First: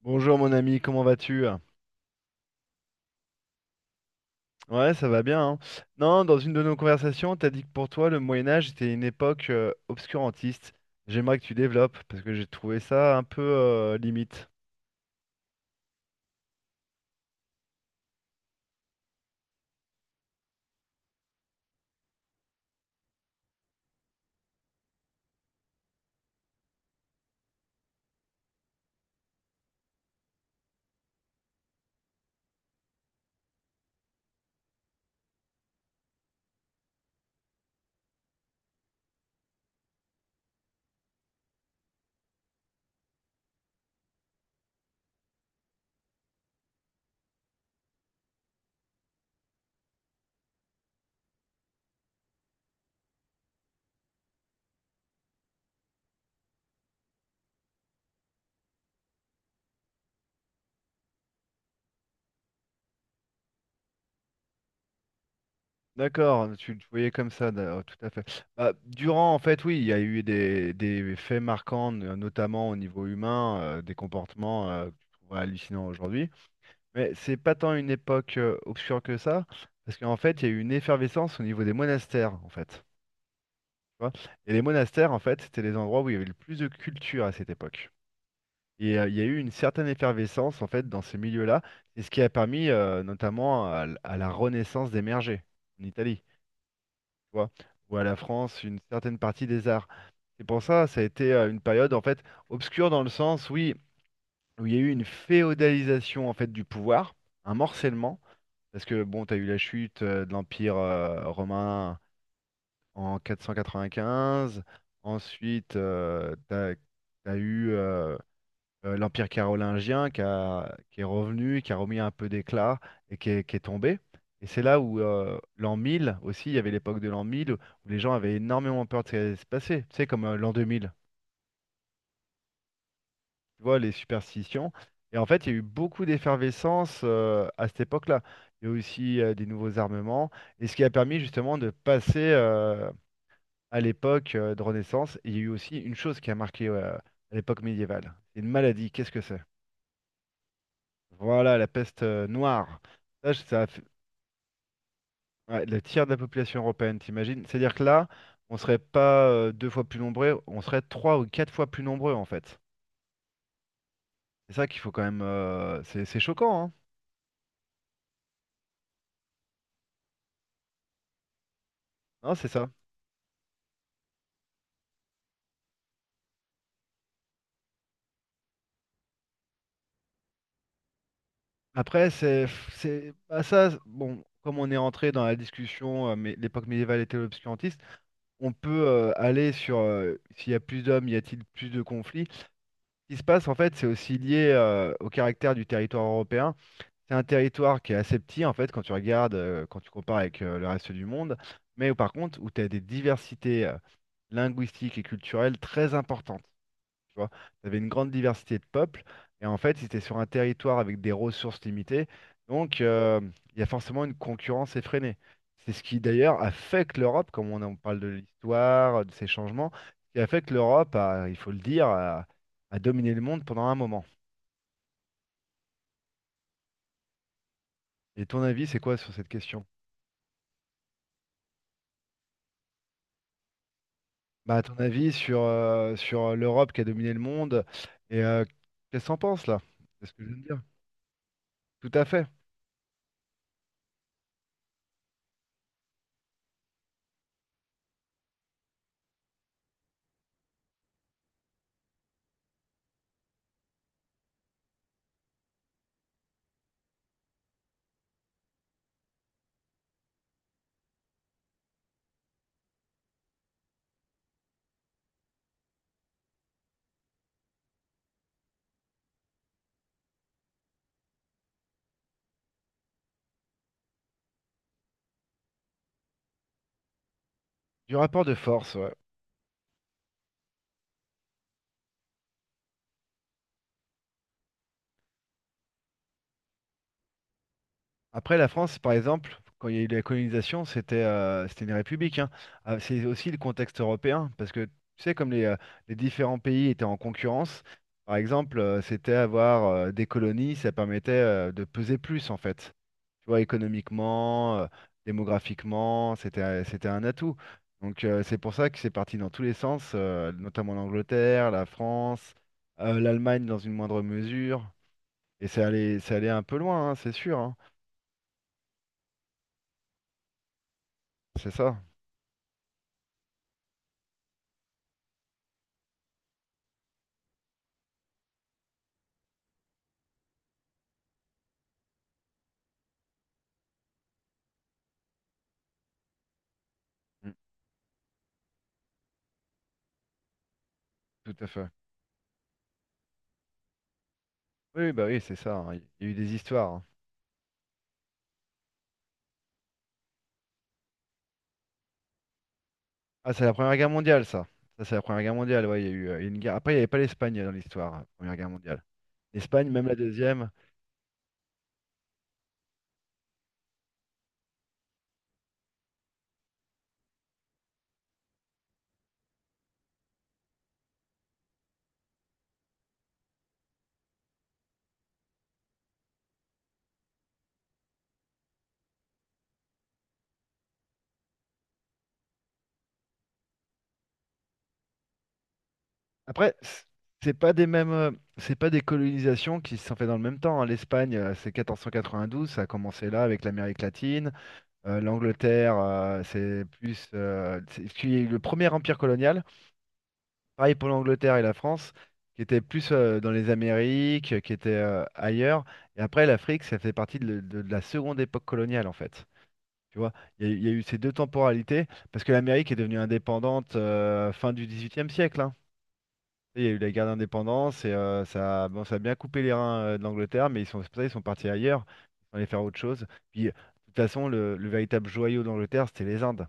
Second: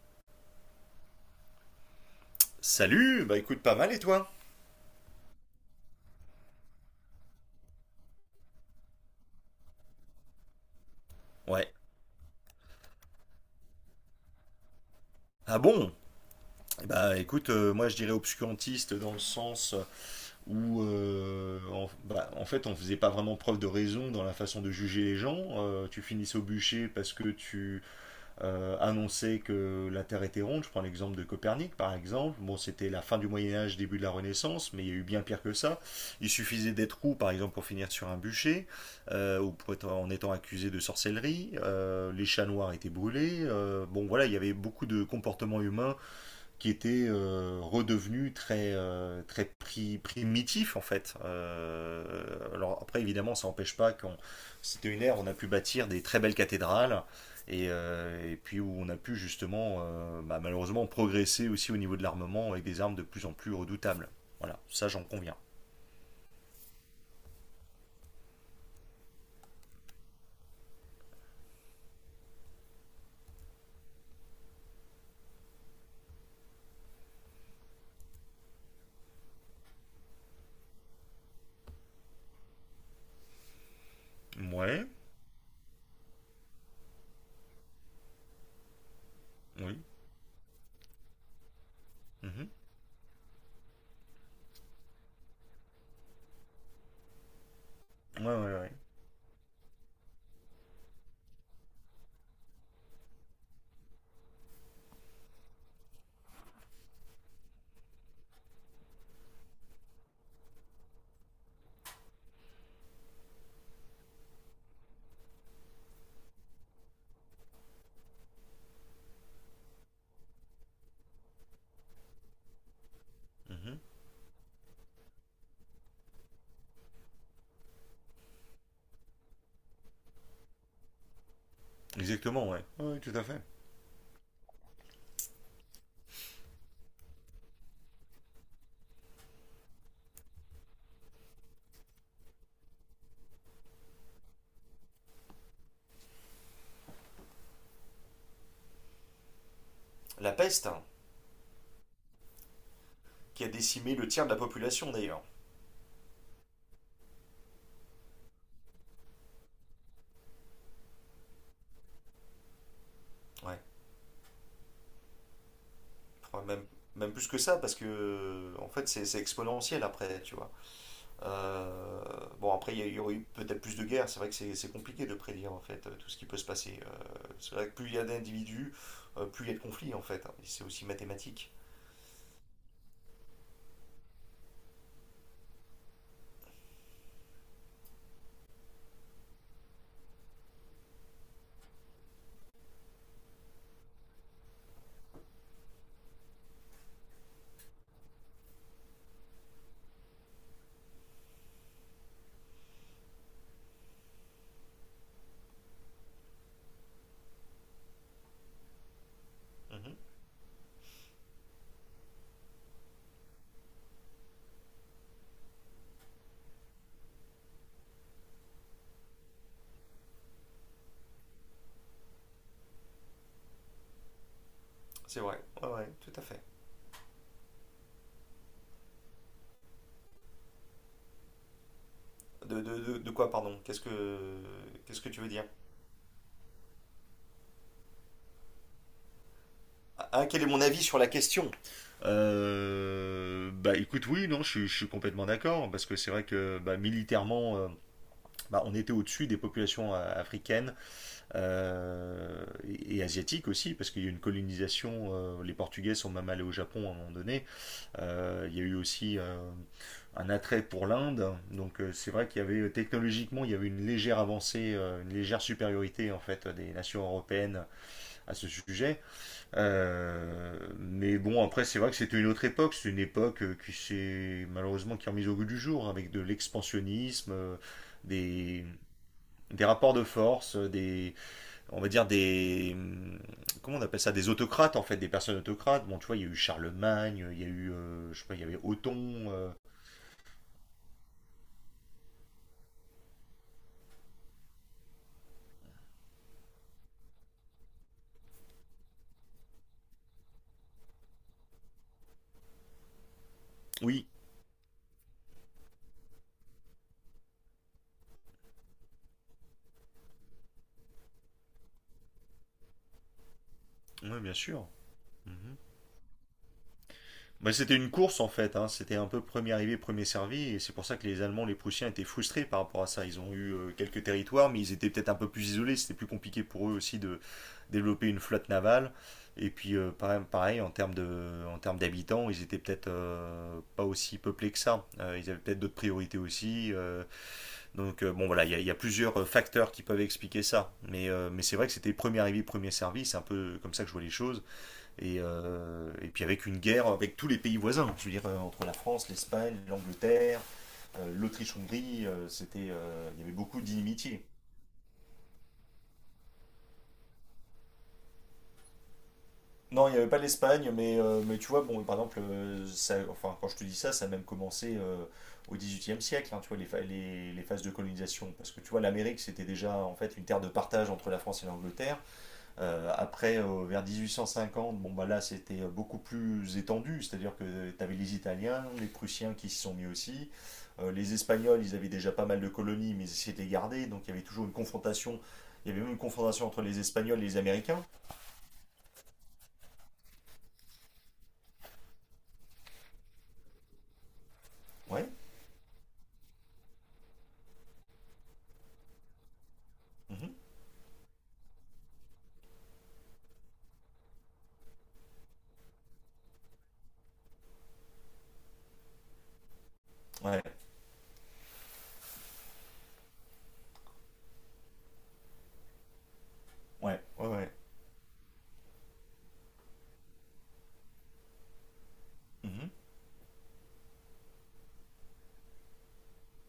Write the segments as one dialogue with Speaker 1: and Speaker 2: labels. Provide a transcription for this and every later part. Speaker 1: Bonjour mon ami, comment vas-tu?
Speaker 2: Salut, écoute pas mal et toi?
Speaker 1: Ouais, ça va bien, hein. Non, dans une de nos conversations, t'as dit que pour toi, le Moyen Âge était une époque obscurantiste. J'aimerais que tu
Speaker 2: Ouais.
Speaker 1: développes, parce que j'ai trouvé ça un peu limite.
Speaker 2: Ah bon? Bah écoute, moi je dirais obscurantiste dans le sens où en fait on faisait pas vraiment preuve de raison dans la façon de juger les gens. Tu finissais au bûcher parce que tu annoncer que la Terre était ronde. Je prends l'exemple de Copernic, par exemple. Bon, c'était la fin du Moyen Âge, début de la Renaissance, mais il y a eu bien pire que ça. Il suffisait d'être roux, par exemple, pour finir sur un bûcher, en étant accusé de sorcellerie. Les chats noirs étaient brûlés. Bon, voilà, il y avait beaucoup de comportements humains qui était redevenu très primitif en fait. Alors après évidemment ça n'empêche pas qu'on c'était une ère où on a pu bâtir des très belles cathédrales et puis où on a pu justement malheureusement progresser aussi au niveau de l'armement avec des armes de plus en plus redoutables. Voilà, ça j'en conviens.
Speaker 1: D'accord, tu le voyais comme ça, d'accord, tout à fait. Bah, durant, en fait, oui, il y a eu des faits marquants, notamment au niveau humain, des comportements que tu trouves hallucinants aujourd'hui. Mais c'est pas tant une époque obscure que ça, parce qu'en fait, il y a eu une effervescence au niveau des monastères, en fait, tu vois. Et les
Speaker 2: Ouais,
Speaker 1: monastères, en fait, c'était les endroits où il y avait le plus de culture à cette époque. Et il y a eu une
Speaker 2: oui.
Speaker 1: certaine effervescence, en fait, dans ces milieux-là. C'est ce qui a
Speaker 2: Mhm.
Speaker 1: permis, notamment, à la Renaissance d'émerger en Italie, tu vois, ou à la
Speaker 2: Ouais, ouais,
Speaker 1: France,
Speaker 2: ouais.
Speaker 1: une certaine partie des arts. C'est pour ça, ça a été une période, en fait, obscure dans le sens, oui, où il y a eu une féodalisation, en fait, du pouvoir, un morcellement, parce que, bon, tu as eu la chute de l'Empire romain, en 495. Ensuite, t'as eu l'Empire carolingien qui est revenu, qui a remis un peu d'éclat et qui est
Speaker 2: Mhm.
Speaker 1: tombé. Et c'est là où l'an 1000 aussi, il y avait l'époque de l'an 1000 où les gens avaient énormément peur de ce qui allait se passer. Tu sais, comme l'an 2000,
Speaker 2: Exactement, ouais. Oui, tout à fait.
Speaker 1: tu vois, les superstitions. Et en fait, il y a eu beaucoup d'effervescence à cette époque-là. Il y a eu aussi des nouveaux armements, et ce qui a permis justement de passer à l'époque de Renaissance. Et il y a eu aussi une chose qui a marqué à l'époque médiévale. C'est une maladie. Qu'est-ce que c'est?
Speaker 2: La peste, hein,
Speaker 1: Voilà, la peste noire. Ça, je-
Speaker 2: qui a
Speaker 1: ça a fait-
Speaker 2: décimé le tiers de la population d'ailleurs.
Speaker 1: Ouais, le tiers de la population européenne, t'imagines? C'est-à-dire que là, on serait pas deux fois plus nombreux, on serait trois ou quatre fois plus nombreux en fait.
Speaker 2: Ouais.
Speaker 1: C'est ça qu'il faut quand même. C'est
Speaker 2: Enfin,
Speaker 1: choquant,
Speaker 2: même,
Speaker 1: hein?
Speaker 2: même plus que ça, parce que en fait c'est exponentiel après, tu vois.
Speaker 1: Non, c'est
Speaker 2: Bon,
Speaker 1: ça.
Speaker 2: après il y aurait eu peut-être plus de guerres, c'est vrai que c'est compliqué de prédire en fait tout ce qui peut se passer. C'est vrai que plus il y a d'individus, plus il y a de conflits en fait, hein. Et c'est aussi mathématique.
Speaker 1: Après, bah ça, bon, comme on est entré dans la discussion, mais l'époque médiévale était l'obscurantisme, on peut aller sur s'il y a plus d'hommes, y a-t-il plus de conflits? Ce qui se passe, en fait, c'est aussi lié au caractère du territoire européen. C'est un territoire qui est assez petit, en fait, quand tu compares avec le reste du monde, mais par contre, où tu as des diversités linguistiques et culturelles très importantes, tu vois. Tu avais une grande diversité de peuples, et en fait,
Speaker 2: Mhm.
Speaker 1: c'était sur un territoire avec des ressources limitées, donc il y a forcément une concurrence effrénée. C'est ce qui d'ailleurs a fait que l'Europe, comme on en parle de l'histoire, de ces changements, ce qui a fait que l'Europe a, il faut le dire, a dominé le monde pendant un moment.
Speaker 2: C'est vrai, ouais, ouais, tout à fait.
Speaker 1: Et ton avis, c'est quoi sur cette question?
Speaker 2: De quoi, pardon?
Speaker 1: Bah, à ton
Speaker 2: Qu'est-ce que
Speaker 1: avis
Speaker 2: tu veux dire?
Speaker 1: sur l'Europe qui a dominé le monde, et qu'est-ce que t'en penses là? C'est ce que
Speaker 2: Ah,
Speaker 1: je viens de
Speaker 2: quel est mon
Speaker 1: dire.
Speaker 2: avis sur la question?
Speaker 1: Tout à fait.
Speaker 2: Bah écoute, oui, non, je suis complètement d'accord, parce que c'est vrai que bah, militairement, bah, on était au-dessus des populations africaines et asiatiques aussi, parce qu'il y a eu une colonisation. Euh, les Portugais sont même allés au Japon à un moment donné. Il y a eu aussi un attrait pour l'Inde. Donc c'est vrai qu'il y avait technologiquement, il y avait une légère avancée, une légère supériorité en fait des nations européennes à ce sujet. Mais bon, après c'est vrai que c'était une autre époque. C'est une époque qui s'est malheureusement qui est remise au goût du jour avec de l'expansionnisme.
Speaker 1: Du rapport de
Speaker 2: Des,
Speaker 1: force, ouais.
Speaker 2: des rapports de force, des, on va dire des, comment on appelle ça, des autocrates en fait, des personnes autocrates. Bon, tu vois, il y a eu Charlemagne, il y a eu, je sais pas,
Speaker 1: Après,
Speaker 2: il y
Speaker 1: la
Speaker 2: avait
Speaker 1: France, par
Speaker 2: Othon.
Speaker 1: exemple,
Speaker 2: Euh.
Speaker 1: quand il y a eu la colonisation, c'était une république, hein. Ah, c'est aussi le contexte européen, parce que tu sais, comme les différents pays étaient en concurrence, par exemple, c'était avoir des colonies, ça permettait de peser plus, en fait. Tu vois,
Speaker 2: Oui,
Speaker 1: économiquement, démographiquement, c'était un atout. Donc, c'est pour ça que c'est parti dans tous les sens, notamment l'Angleterre, la France, l'Allemagne dans une moindre
Speaker 2: oui, bien sûr.
Speaker 1: mesure. Et
Speaker 2: Mhm.
Speaker 1: ça allait un peu loin, hein, c'est sûr,
Speaker 2: Bah,
Speaker 1: hein.
Speaker 2: c'était une course en fait, hein. C'était un peu premier arrivé, premier servi, et c'est pour ça que les Allemands,
Speaker 1: C'est
Speaker 2: les
Speaker 1: ça.
Speaker 2: Prussiens étaient frustrés par rapport à ça. Ils ont eu quelques territoires, mais ils étaient peut-être un peu plus isolés, c'était plus compliqué pour eux aussi de développer une flotte navale. Et puis pareil, pareil, en termes d'habitants, ils étaient peut-être pas aussi peuplés que ça. Ils avaient peut-être d'autres priorités aussi.
Speaker 1: Mm.
Speaker 2: Donc bon voilà, il y a plusieurs facteurs qui peuvent expliquer ça.
Speaker 1: Tout
Speaker 2: Mais
Speaker 1: à
Speaker 2: c'est vrai
Speaker 1: fait.
Speaker 2: que c'était premier arrivé, premier servi, c'est un peu comme ça que je vois les choses.
Speaker 1: Oui, oui, bah oui, c'est ça, hein. Il
Speaker 2: Et
Speaker 1: y a eu
Speaker 2: puis
Speaker 1: des
Speaker 2: avec une
Speaker 1: histoires, hein.
Speaker 2: guerre avec tous les pays voisins, je veux dire, entre la France, l'Espagne, l'Angleterre, l'Autriche-Hongrie, il y
Speaker 1: Ah,
Speaker 2: avait
Speaker 1: c'est la
Speaker 2: beaucoup
Speaker 1: Première Guerre
Speaker 2: d'inimitié.
Speaker 1: mondiale, ça. Ça, c'est la Première Guerre mondiale. Ouais, il y a eu une guerre. Après, il n'y avait pas l'Espagne dans l'histoire, la Première Guerre mondiale. L'Espagne, même
Speaker 2: Non, il
Speaker 1: la
Speaker 2: n'y avait pas
Speaker 1: deuxième.
Speaker 2: l'Espagne, mais tu vois, bon, par exemple, enfin, quand je te dis ça, ça a même commencé au XVIIIe siècle, hein, tu vois, les phases de colonisation. Parce que tu vois, l'Amérique, c'était déjà en fait une terre de partage entre la France et l'Angleterre. Après, vers 1850, bon, bah là, c'était beaucoup plus étendu, c'est-à-dire que tu avais les Italiens, les Prussiens qui s'y sont mis aussi. Les Espagnols, ils avaient déjà pas mal de colonies, mais ils essayaient de les garder, donc il y avait toujours une confrontation. Il y avait même une confrontation
Speaker 1: Après,
Speaker 2: entre les Espagnols et
Speaker 1: c'est
Speaker 2: les
Speaker 1: pas des
Speaker 2: Américains.
Speaker 1: mêmes, c'est pas des colonisations qui se sont faites dans le même temps, hein. L'Espagne, c'est 1492, ça a commencé là avec l'Amérique latine.
Speaker 2: Ouais.
Speaker 1: L'Angleterre, c'est plus, parce qu'il y a eu le premier empire colonial.
Speaker 2: Mhm.
Speaker 1: Pareil pour l'Angleterre et la France, qui étaient plus dans les Amériques, qui étaient ailleurs. Et après, l'Afrique, ça fait partie de la seconde époque coloniale, en fait. Tu vois,
Speaker 2: Ouais,
Speaker 1: il y a eu ces deux temporalités, parce que l'Amérique est devenue indépendante fin du XVIIIe siècle, hein. Il y a eu la
Speaker 2: ouais,
Speaker 1: guerre
Speaker 2: ouais, ouais.
Speaker 1: d'indépendance et bon, ça a bien coupé les reins de l'Angleterre, mais ils sont, c'est pour ça, ils sont partis ailleurs, ils sont allés faire
Speaker 2: Mhm.
Speaker 1: autre chose. Puis, de toute façon, le véritable joyau d'Angleterre, c'était les Indes.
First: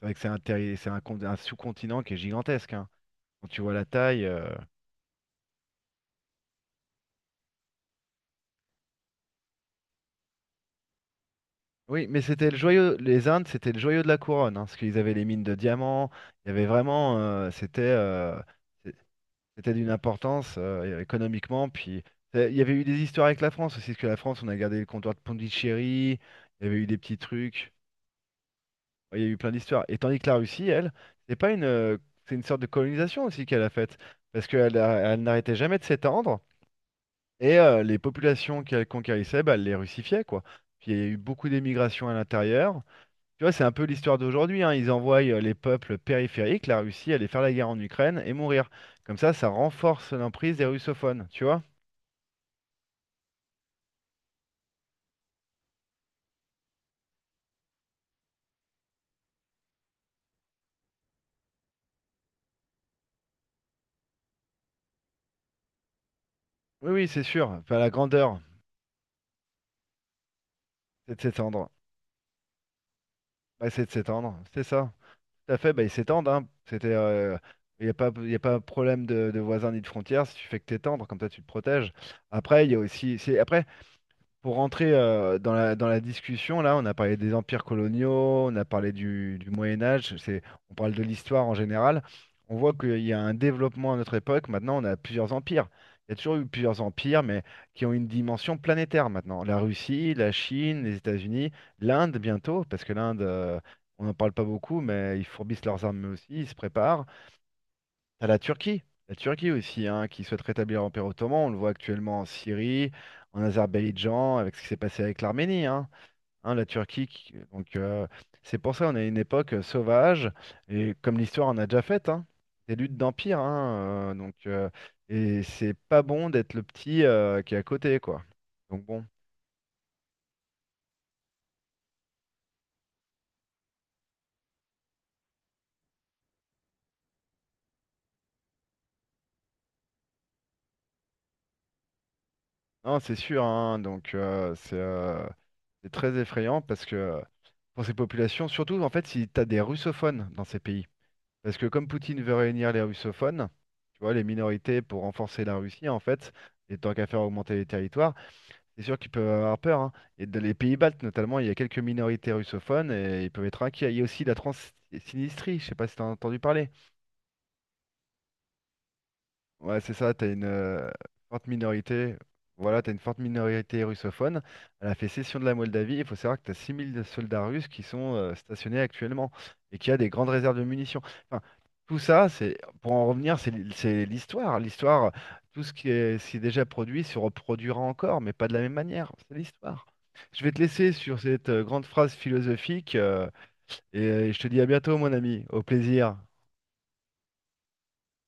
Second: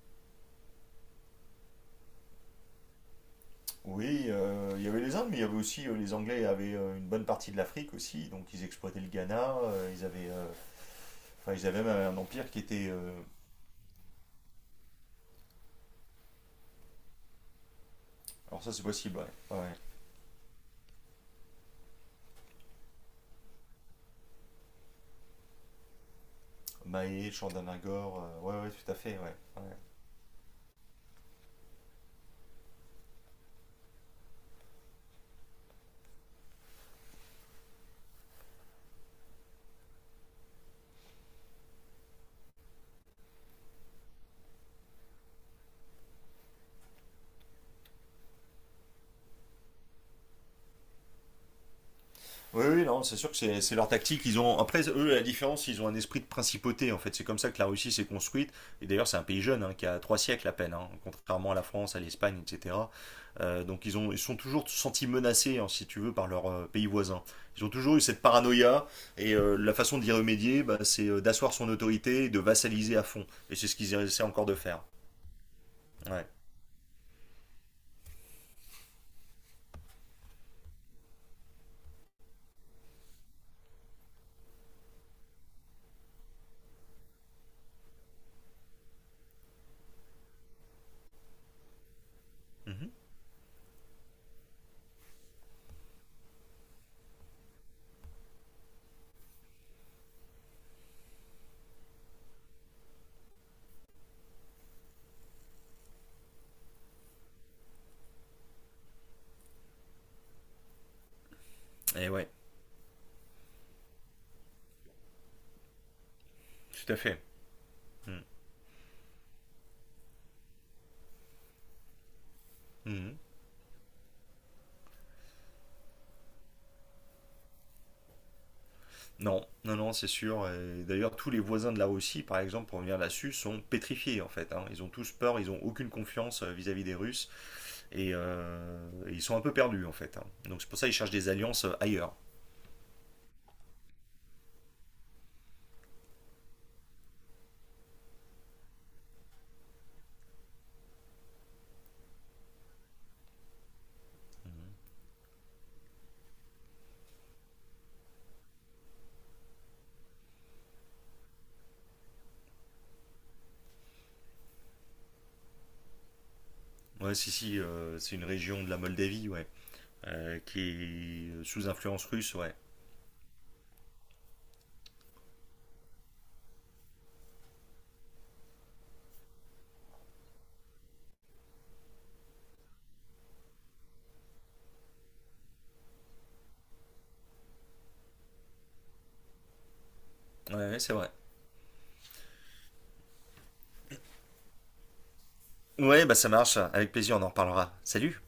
Speaker 1: C'est vrai que c'est un, terri- c'est un con- un sous-continent qui est gigantesque, hein. Quand tu vois la taille.
Speaker 2: Oui, il y avait les Indes, mais il y avait aussi les Anglais avaient une bonne partie de l'Afrique aussi, donc ils exploitaient le Ghana, enfin, ils avaient même
Speaker 1: Oui,
Speaker 2: un
Speaker 1: mais c'était
Speaker 2: empire
Speaker 1: le
Speaker 2: qui était.
Speaker 1: joyau,
Speaker 2: Euh.
Speaker 1: les Indes, c'était le joyau de la couronne, hein, parce qu'ils avaient les mines de diamants, il y avait vraiment,
Speaker 2: Alors ça, c'est
Speaker 1: c'est-
Speaker 2: possible, ouais. Ouais.
Speaker 1: c'était d'une importance économiquement, puis il y avait eu des histoires avec la France aussi, parce que la France, on a gardé le comptoir de Pondichéry, il y avait eu des petits
Speaker 2: Maé,
Speaker 1: trucs,
Speaker 2: Chandanagore, ouais, ouais, tout à
Speaker 1: il
Speaker 2: fait,
Speaker 1: y a
Speaker 2: ouais,
Speaker 1: eu plein
Speaker 2: ouais.
Speaker 1: d'histoires. Et tandis que la Russie, elle, c'est pas une, c'est une sorte de colonisation aussi qu'elle a faite, parce qu'elle n'arrêtait jamais de s'étendre, et les populations qu'elle conquérissait, bah, elle les russifiait, quoi. Puis il y a eu beaucoup d'émigration à l'intérieur. Tu vois, c'est un peu l'histoire d'aujourd'hui, hein. Ils envoient les peuples périphériques, la Russie, aller faire la guerre en Ukraine et mourir. Comme ça renforce l'emprise des russophones, tu vois?
Speaker 2: Oui, oui, non, c'est sûr que c'est leur tactique. Ils ont, après, eux, la différence, ils ont un esprit de principauté, en fait. C'est comme ça que la Russie s'est construite. Et d'ailleurs, c'est un pays jeune, hein, qui a trois siècles à peine, hein, contrairement à la France, à l'Espagne, etc. Donc, ils sont toujours sentis menacés, hein, si tu veux, par leurs pays
Speaker 1: Oui, oui, c'est
Speaker 2: voisins.
Speaker 1: sûr.
Speaker 2: Ils ont
Speaker 1: Enfin, la
Speaker 2: toujours eu cette
Speaker 1: grandeur,
Speaker 2: paranoïa, et la façon d'y remédier, bah, c'est
Speaker 1: c'est de
Speaker 2: d'asseoir son
Speaker 1: s'étendre.
Speaker 2: autorité et de vassaliser à fond. Et c'est
Speaker 1: Bah,
Speaker 2: ce
Speaker 1: c'est de
Speaker 2: qu'ils essaient
Speaker 1: s'étendre,
Speaker 2: encore de
Speaker 1: c'est
Speaker 2: faire.
Speaker 1: ça. Tout à fait, bah, ils
Speaker 2: Ouais.
Speaker 1: s'étendent, hein. C'était, il n'y a pas, y a pas problème de voisins ni de frontières si tu fais que t'étendre, comme ça tu te protèges. Après, il y a aussi, c'est, après, pour rentrer dans la discussion, là, on a parlé des empires coloniaux, on a parlé du Moyen Âge, c'est, on parle de l'histoire en général. On voit
Speaker 2: Mhm.
Speaker 1: qu'il y a un développement à notre époque. Maintenant, on a plusieurs empires. Il y a toujours eu plusieurs empires, mais qui ont une dimension planétaire maintenant. La Russie, la Chine, les États-Unis, l'Inde bientôt, parce que l'Inde, on n'en parle pas beaucoup, mais ils fourbissent leurs armes aussi, ils se préparent. T'as la Turquie aussi, hein, qui souhaite rétablir l'Empire ottoman. On le voit
Speaker 2: Et
Speaker 1: actuellement en
Speaker 2: ouais,
Speaker 1: Syrie, en Azerbaïdjan, avec ce qui s'est passé avec l'Arménie. Hein, hein, la
Speaker 2: tout à
Speaker 1: Turquie,
Speaker 2: fait.
Speaker 1: donc
Speaker 2: Mhm.
Speaker 1: c'est pour ça qu'on a une époque sauvage et comme l'histoire en a déjà fait, hein, des luttes
Speaker 2: Mhm.
Speaker 1: d'empire. Hein, donc et c'est pas bon d'être le petit qui est à côté, quoi. Donc bon,
Speaker 2: Non, non, non, c'est sûr. Et d'ailleurs, tous les voisins de la Russie, par exemple, pour revenir là-dessus, sont pétrifiés en fait, hein. Ils ont tous peur, ils ont aucune confiance vis-à-vis des Russes et ils sont un peu perdus en fait, hein. Donc c'est pour ça qu'ils cherchent des alliances ailleurs.
Speaker 1: non, c'est sûr. Hein, donc c'est très effrayant parce que pour ces populations, surtout en fait, si t'as des russophones dans ces pays. Parce que comme Poutine veut réunir les russophones, tu vois, les minorités pour renforcer la Russie, en fait, et tant qu'à faire augmenter les territoires, c'est sûr qu'ils peuvent avoir peur, hein. Et dans les pays baltes, notamment, il y a quelques minorités russophones et ils peuvent être inquiets. Il y a aussi la Transsinistrie, je sais pas si tu as entendu parler.
Speaker 2: Ouais, si, si, c'est une région de la Moldavie, ouais,
Speaker 1: Ouais, c'est ça, t'as une
Speaker 2: qui est
Speaker 1: forte
Speaker 2: sous influence
Speaker 1: minorité.
Speaker 2: russe, ouais.
Speaker 1: Voilà, t'as une forte minorité russophone. Elle a fait cession de la Moldavie. Il faut savoir que t'as 6 000 soldats russes qui sont stationnés actuellement et qui a des grandes réserves de munitions. Enfin, tout ça, c'est pour en revenir, c'est l'histoire. L'histoire, tout ce qui est déjà produit se reproduira encore, mais pas de la même manière. C'est l'histoire. Je vais
Speaker 2: Ouais,
Speaker 1: te
Speaker 2: ouais,
Speaker 1: laisser
Speaker 2: c'est vrai.
Speaker 1: sur cette grande phrase philosophique et je te dis à bientôt, mon ami. Au
Speaker 2: Ouais, bah
Speaker 1: plaisir.
Speaker 2: ça marche. Avec plaisir, on en reparlera. Salut!